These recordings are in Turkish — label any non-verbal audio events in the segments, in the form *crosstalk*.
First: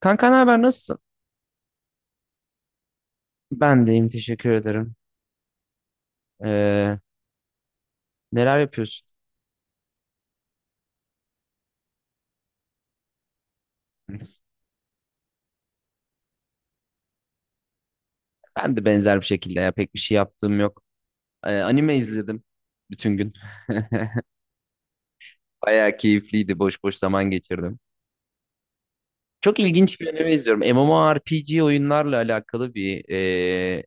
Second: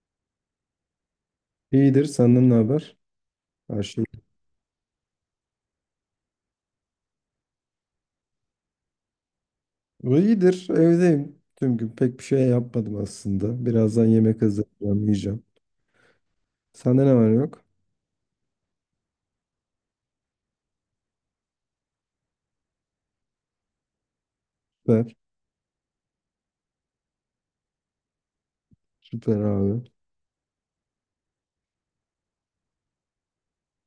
Kanka ne haber, nasılsın? İyidir. Senden ne haber? Her Ben şey deyim, teşekkür ederim. Ee, Neler yapıyorsun? iyidir. Evdeyim. Tüm gün pek bir şey yapmadım aslında. Birazdan yemek hazırlayacağım, yiyeceğim. Sende ne var ne yok? Ben de benzer bir şekilde ya, pek bir şey yaptığım yok. Anime izledim bütün gün. *laughs* Süper. Bayağı keyifliydi, boş boş zaman geçirdim. Süper Çok abi. ilginç bir anime izliyorum. MMORPG oyunlarla alakalı bir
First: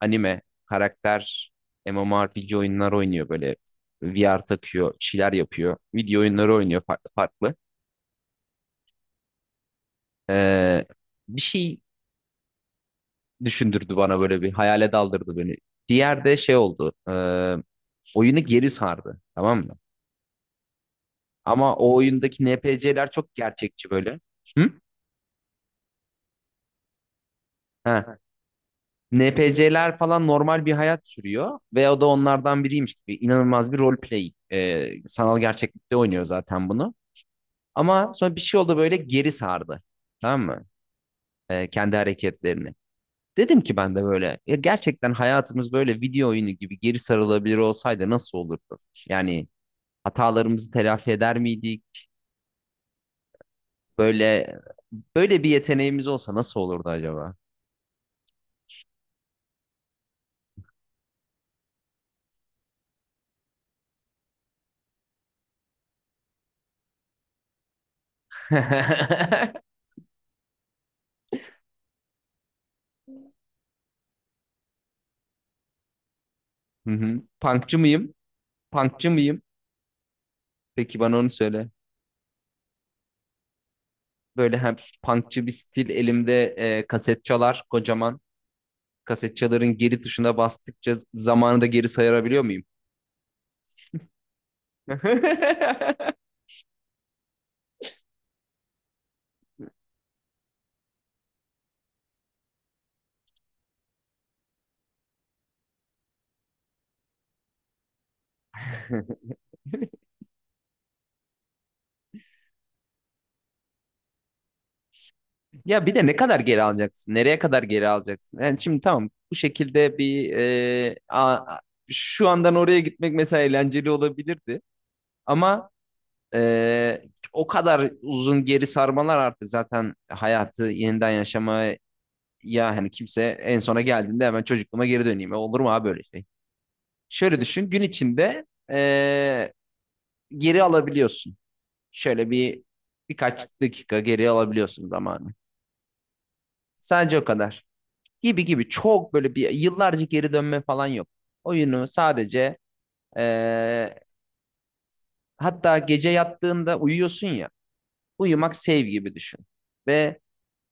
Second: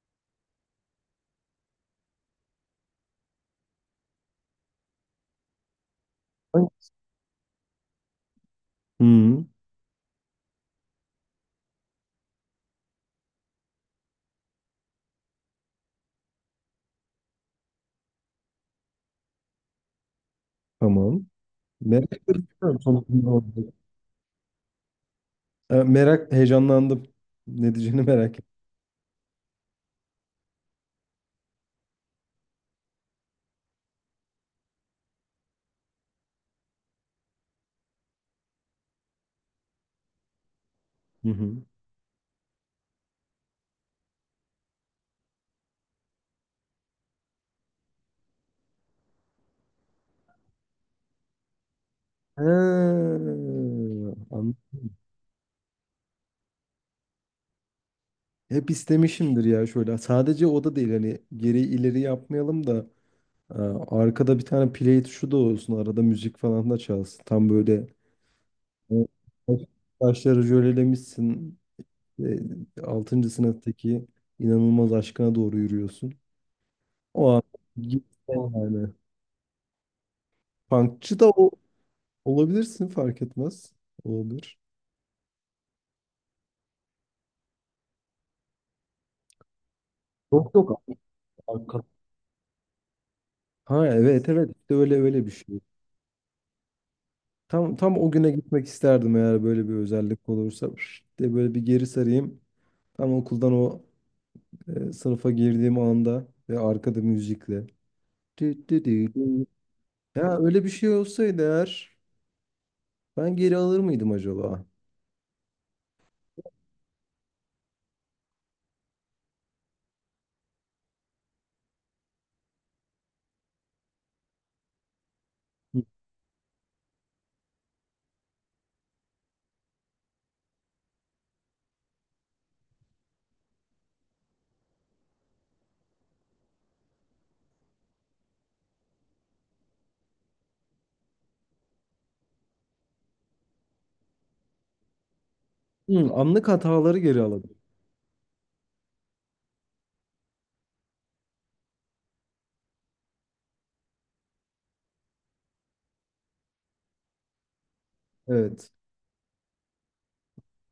anime karakter MMORPG oyunlar oynuyor böyle, VR takıyor, bir şeyler yapıyor. Video oyunları oynuyor farklı farklı. Hı, Ee, Bir şey düşündürdü bana, böyle bir hayale daldırdı beni. Diğer de şey oldu. Oyunu geri sardı. Tamam mı? tamam. Ama o Merak oyundaki ediyorum. NPC'ler Sonucunda çok oldu. gerçekçi böyle. Hı? Merak, heyecanlandım. Ne diyeceğini Ha. merak ettim. NPC'ler falan normal bir hayat sürüyor ve o da onlardan biriymiş gibi inanılmaz bir roleplay. E, sanal gerçeklikte oynuyor zaten bunu. Ama sonra bir şey oldu, böyle geri sardı. Tamam mı? Hı hı. E, kendi hareketlerini. Dedim ki ben de böyle, "Ya gerçekten hayatımız böyle video oyunu gibi geri sarılabilir olsaydı nasıl olurdu? Yani hatalarımızı telafi eder miydik? Ha, Böyle an- böyle bir yeteneğimiz olsa nasıl olurdu acaba?" hep istemişimdir ya şöyle. Sadece o da değil, hani geri ileri yapmayalım da e, arkada bir tane play tuşu da olsun. Arada müzik falan da çalsın. Tam böyle evet, Baş, *laughs* başları jölelemişsin. 6. sınıftaki inanılmaz aşkına doğru yürüyorsun. Hı hı. O an Punkçı mıyım? gitsen yani. Punkçı mıyım? Peki, bana Punkçı onu da o, söyle. olabilirsin, fark etmez. Böyle Olabilir. hem punkçı bir stil, elimde kaset çalar kocaman. Kaset çaların geri tuşuna Yok, yok. bastıkça zamanı da Hakikaten. geri sayabiliyor muyum? Ha, evet evet, işte öyle öyle bir şey. *laughs* Tam tam o güne gitmek isterdim, eğer böyle bir özellik olursa. Pşt diye böyle bir geri sarayım. Tam okuldan o sınıfa girdiğim anda, ve arkada müzikle. Tü tü tü tü. Ya öyle bir şey olsaydı eğer, ben geri alır mıydım acaba? Ya bir de ne kadar geri alacaksın? Nereye kadar geri alacaksın? Yani şimdi tamam, bu şekilde bir şu andan oraya gitmek mesela eğlenceli olabilirdi. Ama Ee, o kadar uzun geri sarmalar artık zaten hayatı yeniden yaşamaya, hani kimse en sona geldiğinde hemen çocukluğuma geri döneyim. E, olur mu abi böyle şey? Şöyle düşün, gün içinde ee, geri alabiliyorsun. Şöyle bir birkaç dakika geri alabiliyorsun zamanı. Hmm, anlık hataları Sadece geri o alabilirim. kadar. Gibi gibi, çok böyle bir yıllarca geri dönme falan yok. Oyunu sadece ee, hatta gece yattığında uyuyorsun ya, uyumak Evet. save gibi düşün. Ve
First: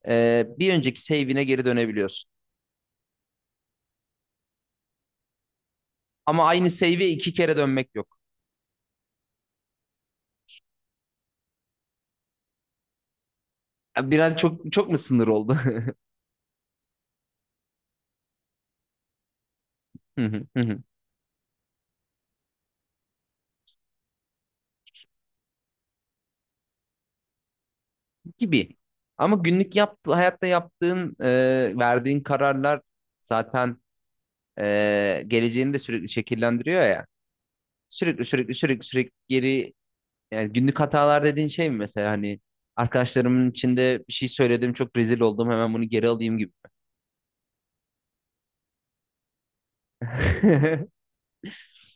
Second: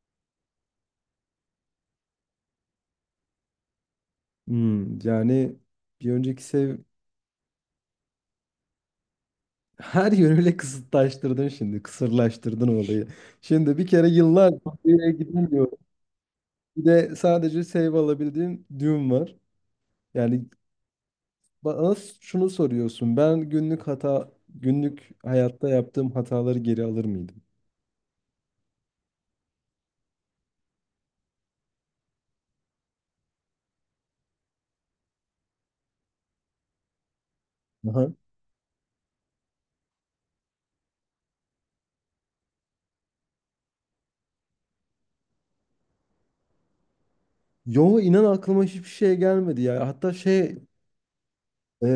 bir önceki save'ine geri dönebiliyorsun. Hmm, yani bir önceki Ama aynı sev... save'e iki kere dönmek yok. *laughs* Her yönüyle kısıtlaştırdın şimdi. Kısırlaştırdın olayı. Şimdi bir kere Biraz yıllar çok çok mu oraya sınır oldu? gidemiyor. Bir de sadece save alabildiğim düğüm var. Yani *laughs* bana şunu soruyorsun. Ben günlük hata, günlük hayatta yaptığım hataları geri alır mıydım? Gibi. Ama günlük yaptı, hayatta yaptığın, verdiğin kararlar zaten geleceğini de sürekli şekillendiriyor ya. Aha. Sürekli sürekli sürekli sürekli geri, yani günlük hatalar dediğin şey mi mesela, hani arkadaşlarımın içinde bir şey söyledim çok rezil oldum, hemen bunu geri alayım gibi. Yo, inan aklıma hiçbir şey gelmedi ya. Hatta şey, *laughs* e,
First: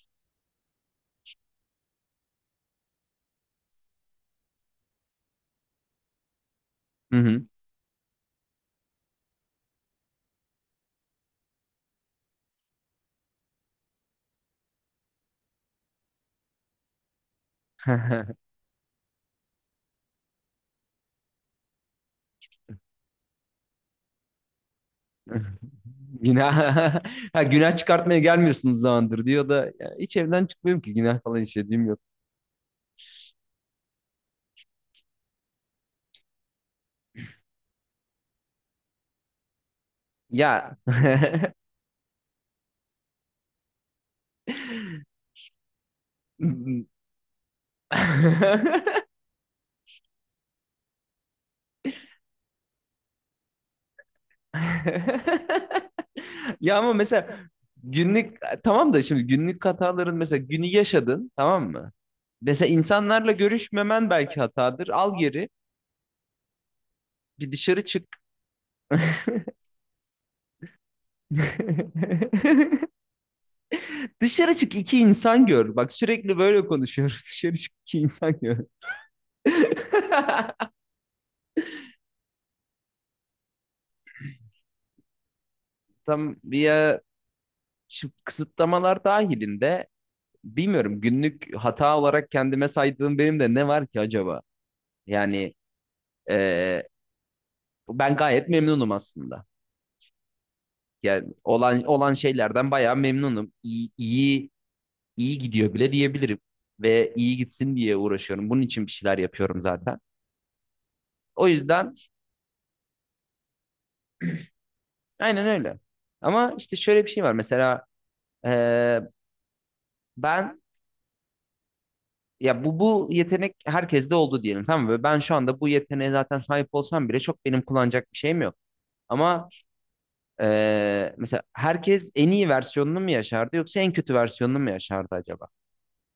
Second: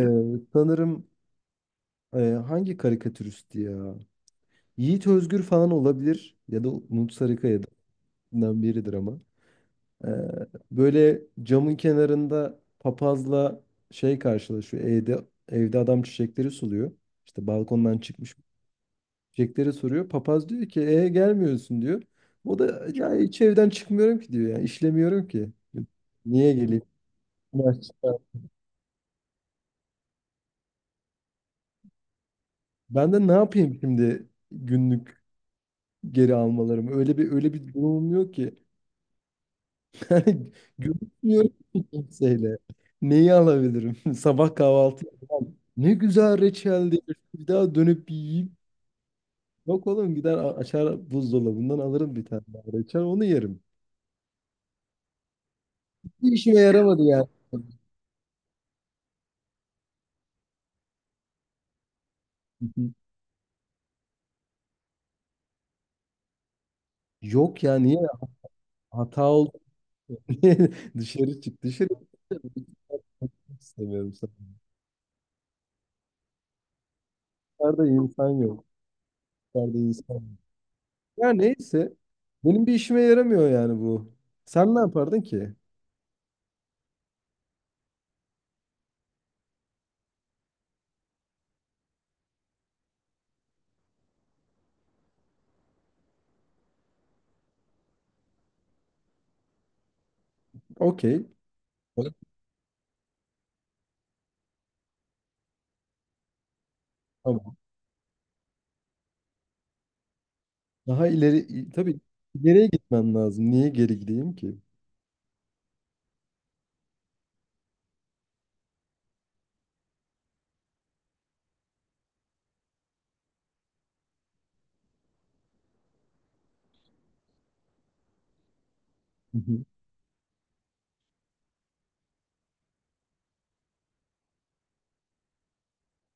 sanırım Ee, hangi karikatüristi ya? Yiğit Özgür falan olabilir, ya da Umut Hı Sarıkaya'dan biridir ama. Ee, böyle camın kenarında papazla şey karşılaşıyor. Evde, evde adam çiçekleri suluyor. İşte balkondan çıkmış çiçekleri soruyor. Papaz diyor ki, e gelmiyorsun diyor. O da ya hiç evden çıkmıyorum ki diyor. Yani işlemiyorum hı. ki. Niye Günah, geleyim? *laughs* ha, günah çıkartmaya gelmiyorsunuz zamandır diyor da, "Ya hiç evden çıkmıyorum ki, günah falan işlediğim yok." Ben de ne yapayım şimdi, günlük geri almalarım? Öyle bir öyle bir durumum yok ki. Yani Ya. *laughs* görüşmüyorum *laughs* ki kimseyle. Neyi alabilirim? *laughs* Sabah kahvaltı yapmam. Ne güzel reçeldi. Bir daha dönüp bir yiyeyim. Yok oğlum, gider açar buzdolabından alırım bir tane daha reçel, onu yerim. Bir işime Ya ama yaramadı yani. mesela günlük, tamam da şimdi günlük hataların, mesela günü yaşadın tamam mı? Mesela *laughs* insanlarla görüşmemen belki hatadır. Al geri, bir Yok ya, dışarı niye çık. hata oldu *laughs* diye dışarı çık, dışarı *laughs* çık. İstemiyorum sana. Dışarı çık, iki insan gör. Bak, sürekli böyle konuşuyoruz. *laughs* Dışarı çık, Dışarıda iki insan insan gör. yok. Dışarıda insan yok. *laughs* Ya neyse. Benim bir işime yaramıyor yani bu. Sen ne yapardın ki? Tam bir kısıtlamalar dahilinde bilmiyorum, günlük hata olarak kendime saydığım benim de ne var ki acaba? Yani e, ben gayet memnunum aslında. Okey. Yani olan olan şeylerden bayağı memnunum. İyi, iyi iyi gidiyor bile diyebilirim ve iyi Tamam. gitsin diye uğraşıyorum. Bunun için bir şeyler yapıyorum zaten. Daha O ileri, yüzden tabii ileriye gitmem lazım. Niye geri gideyim ki? aynen öyle. Ama işte şöyle bir şey var. Mesela e, ben, ya bu yetenek herkeste oldu diyelim tamam mı? Ve ben şu anda bu yeteneğe zaten sahip olsam bile çok benim kullanacak bir şeyim yok. Hı Ama hı, mesela herkes en iyi versiyonunu mu yaşardı yoksa en kötü versiyonunu mu yaşardı acaba?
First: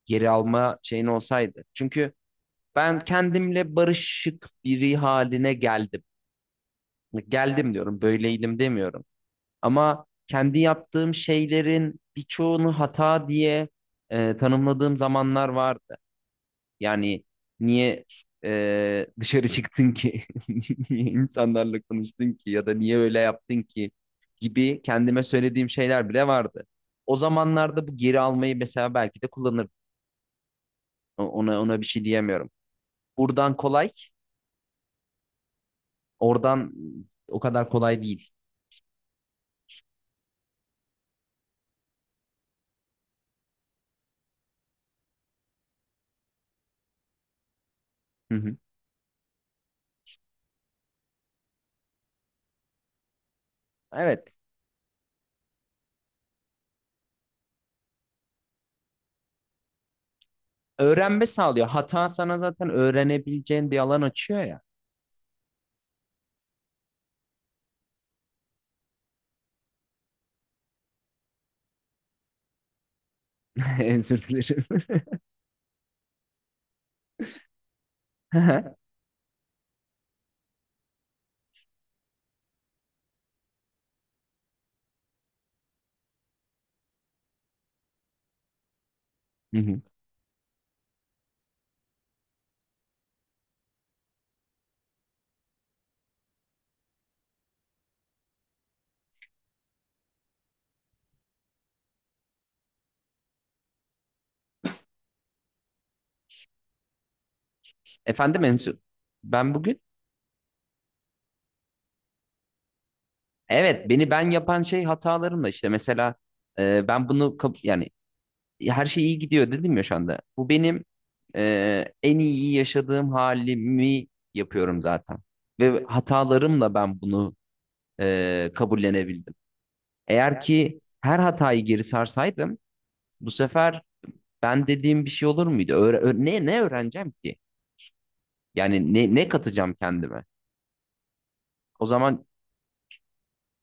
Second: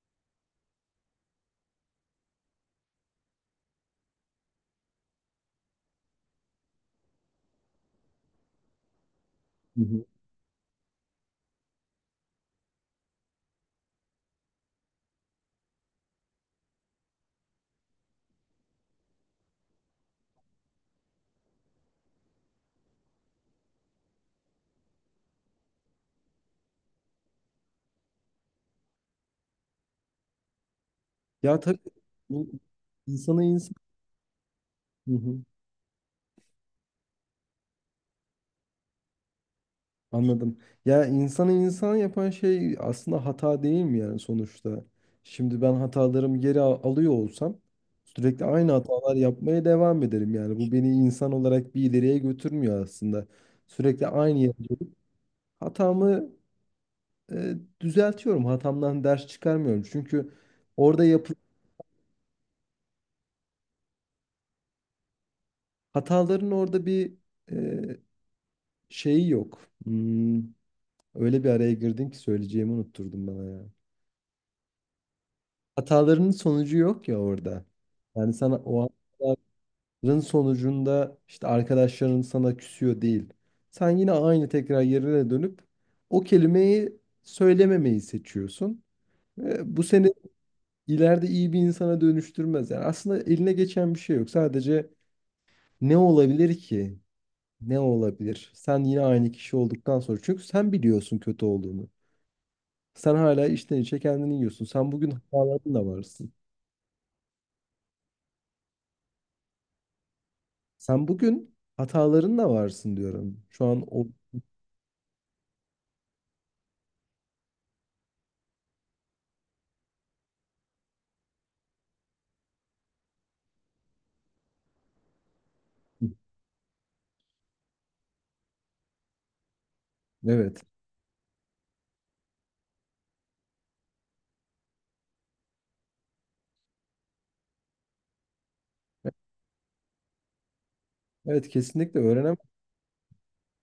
Geri alma şeyin olsaydı. Çünkü ben kendimle barışık biri haline geldim. Geldim diyorum, böyleydim demiyorum. hı hı. Ama kendi yaptığım şeylerin birçoğunu hata diye tanımladığım zamanlar vardı. Yani niye dışarı çıktın ki? *laughs* Niye insanlarla konuştun ki? Ya da niye öyle yaptın ki? Gibi kendime söylediğim şeyler bile vardı. O zamanlarda bu geri almayı mesela belki de kullanırdım. Ona Ya tabii, ona bir şey bu diyemiyorum. insanı Buradan insan... kolay, Hı hı, oradan o kadar kolay değil. anladım. Ya insanı insan yapan şey aslında hata değil mi yani sonuçta? Şimdi ben hatalarımı alıyor olsam, Hı sürekli hı. aynı hatalar yapmaya devam ederim yani. Bu beni insan olarak bir ileriye götürmüyor aslında. Sürekli Evet. aynı yere dönüp hatamı e, düzeltiyorum. Hatamdan ders çıkarmıyorum. Çünkü orada Öğrenme yap... sağlıyor. Hata sana zaten öğrenebileceğin bir alan açıyor ya. Hataların orada bir e, şeyi yok. Hmm, öyle bir araya girdin ki söyleyeceğimi unutturdun bana ya. *laughs* Özür dilerim. Hatalarının sonucu yok ya orada. Yani sana *laughs* o hataların sonucunda işte arkadaşların sana küsüyor değil. Sen yine aynı tekrar yerine dönüp o kelimeyi söylememeyi seçiyorsun. Hı hı. Bu seni ileride iyi bir insana dönüştürmez. Yani aslında eline geçen bir şey yok. Sadece ne olabilir ki? Ne olabilir? Sen yine aynı kişi olduktan sonra. Çünkü sen biliyorsun kötü olduğunu. Sen hala içten içe kendini yiyorsun. Sen bugün hatalarınla varsın. Efendim Ensu, ben bugün Sen bugün hatalarınla varsın diyorum. Şu an evet, o... beni ben yapan şey hatalarımla, işte mesela ben bunu yani her şey iyi gidiyor dedim ya şu anda. Bu benim en iyi yaşadığım halimi yapıyorum zaten. Ve *laughs* hatalarımla ben bunu kabullenebildim. Eğer Evet. ki her hatayı geri sarsaydım bu sefer ben dediğim bir şey olur muydu? Ne ne öğreneceğim ki? Yani ne ne katacağım kendime? Evet, O kesinlikle zaman öğrenem.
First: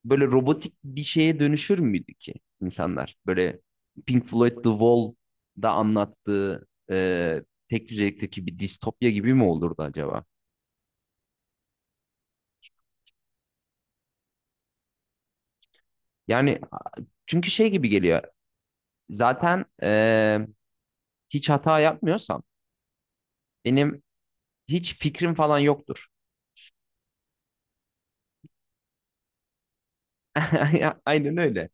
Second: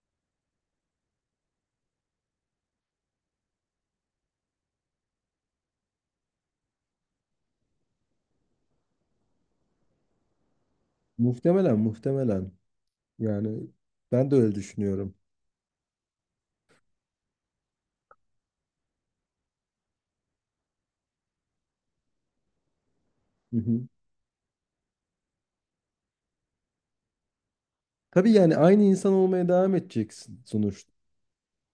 böyle robotik bir şeye dönüşür müydü ki insanlar? Böyle Pink Floyd The Wall'da anlattığı tek düzelikteki bir distopya gibi mi olurdu acaba? Muhtemelen, muhtemelen. Yani ben de öyle düşünüyorum. Yani çünkü şey gibi geliyor. Zaten hiç hata yapmıyorsam Hı hı. benim hiç fikrim falan yoktur. Tabii yani aynı insan olmaya devam edeceksin sonuçta. *laughs* Aynen öyle.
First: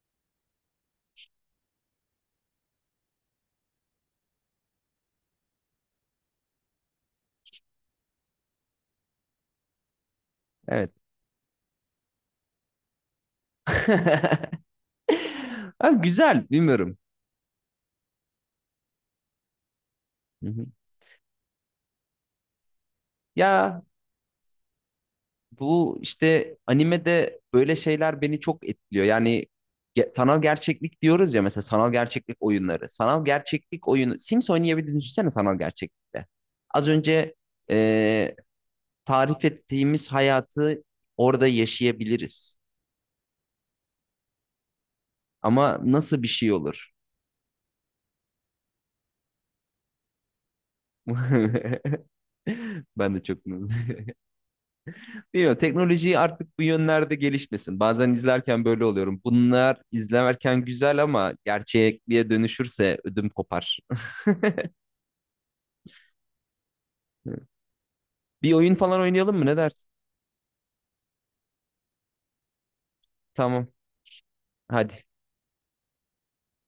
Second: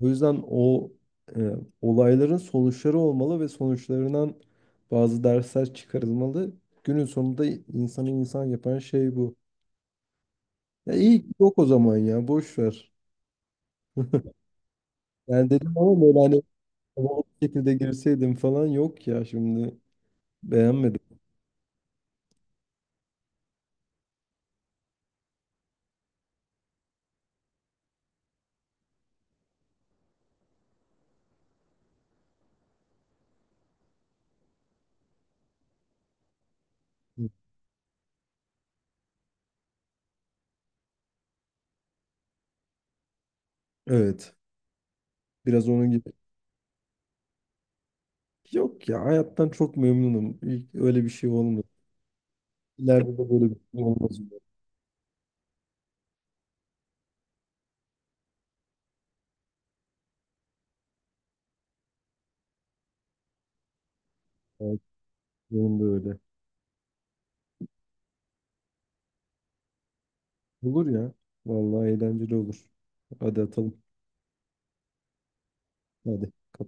O yüzden o e, olayların sonuçları olmalı ve sonuçlarından bazı dersler çıkarılmalı. Günün sonunda insanı insan yapan şey bu. Evet. Ya iyi ki yok o zaman, ya boş ver. *laughs* Yani dedim Abi ama böyle hani güzel, bilmiyorum. o şekilde girseydim falan, yok ya, şimdi Hı hı. beğenmedim. Ya, bu işte animede böyle şeyler beni çok etkiliyor. Yani sanal gerçeklik diyoruz ya, mesela sanal gerçeklik oyunları. Sanal gerçeklik oyunu Sims oynayabildiğini düşünsene sanal gerçeklikte. Az önce e, tarif ettiğimiz hayatı orada yaşayabiliriz. Evet, biraz Ama onun gibi. nasıl bir şey olur? Yok ya, hayattan çok memnunum. İlk öyle bir şey olmadı. *laughs* Ben İleride de de çok böyle bir şey olmaz umarım. bilmiyorum, teknoloji artık bu yönlerde gelişmesin. Bazen izlerken böyle oluyorum. Bunlar izlerken güzel ama gerçekliğe dönüşürse ödüm kopar. Belki. Benim de öyle. *laughs* Bir oyun falan oynayalım mı? Ne dersin? Olur ya. Vallahi eğlenceli olur. Hadi Tamam. atalım. Hadi. Hadi. Kapat.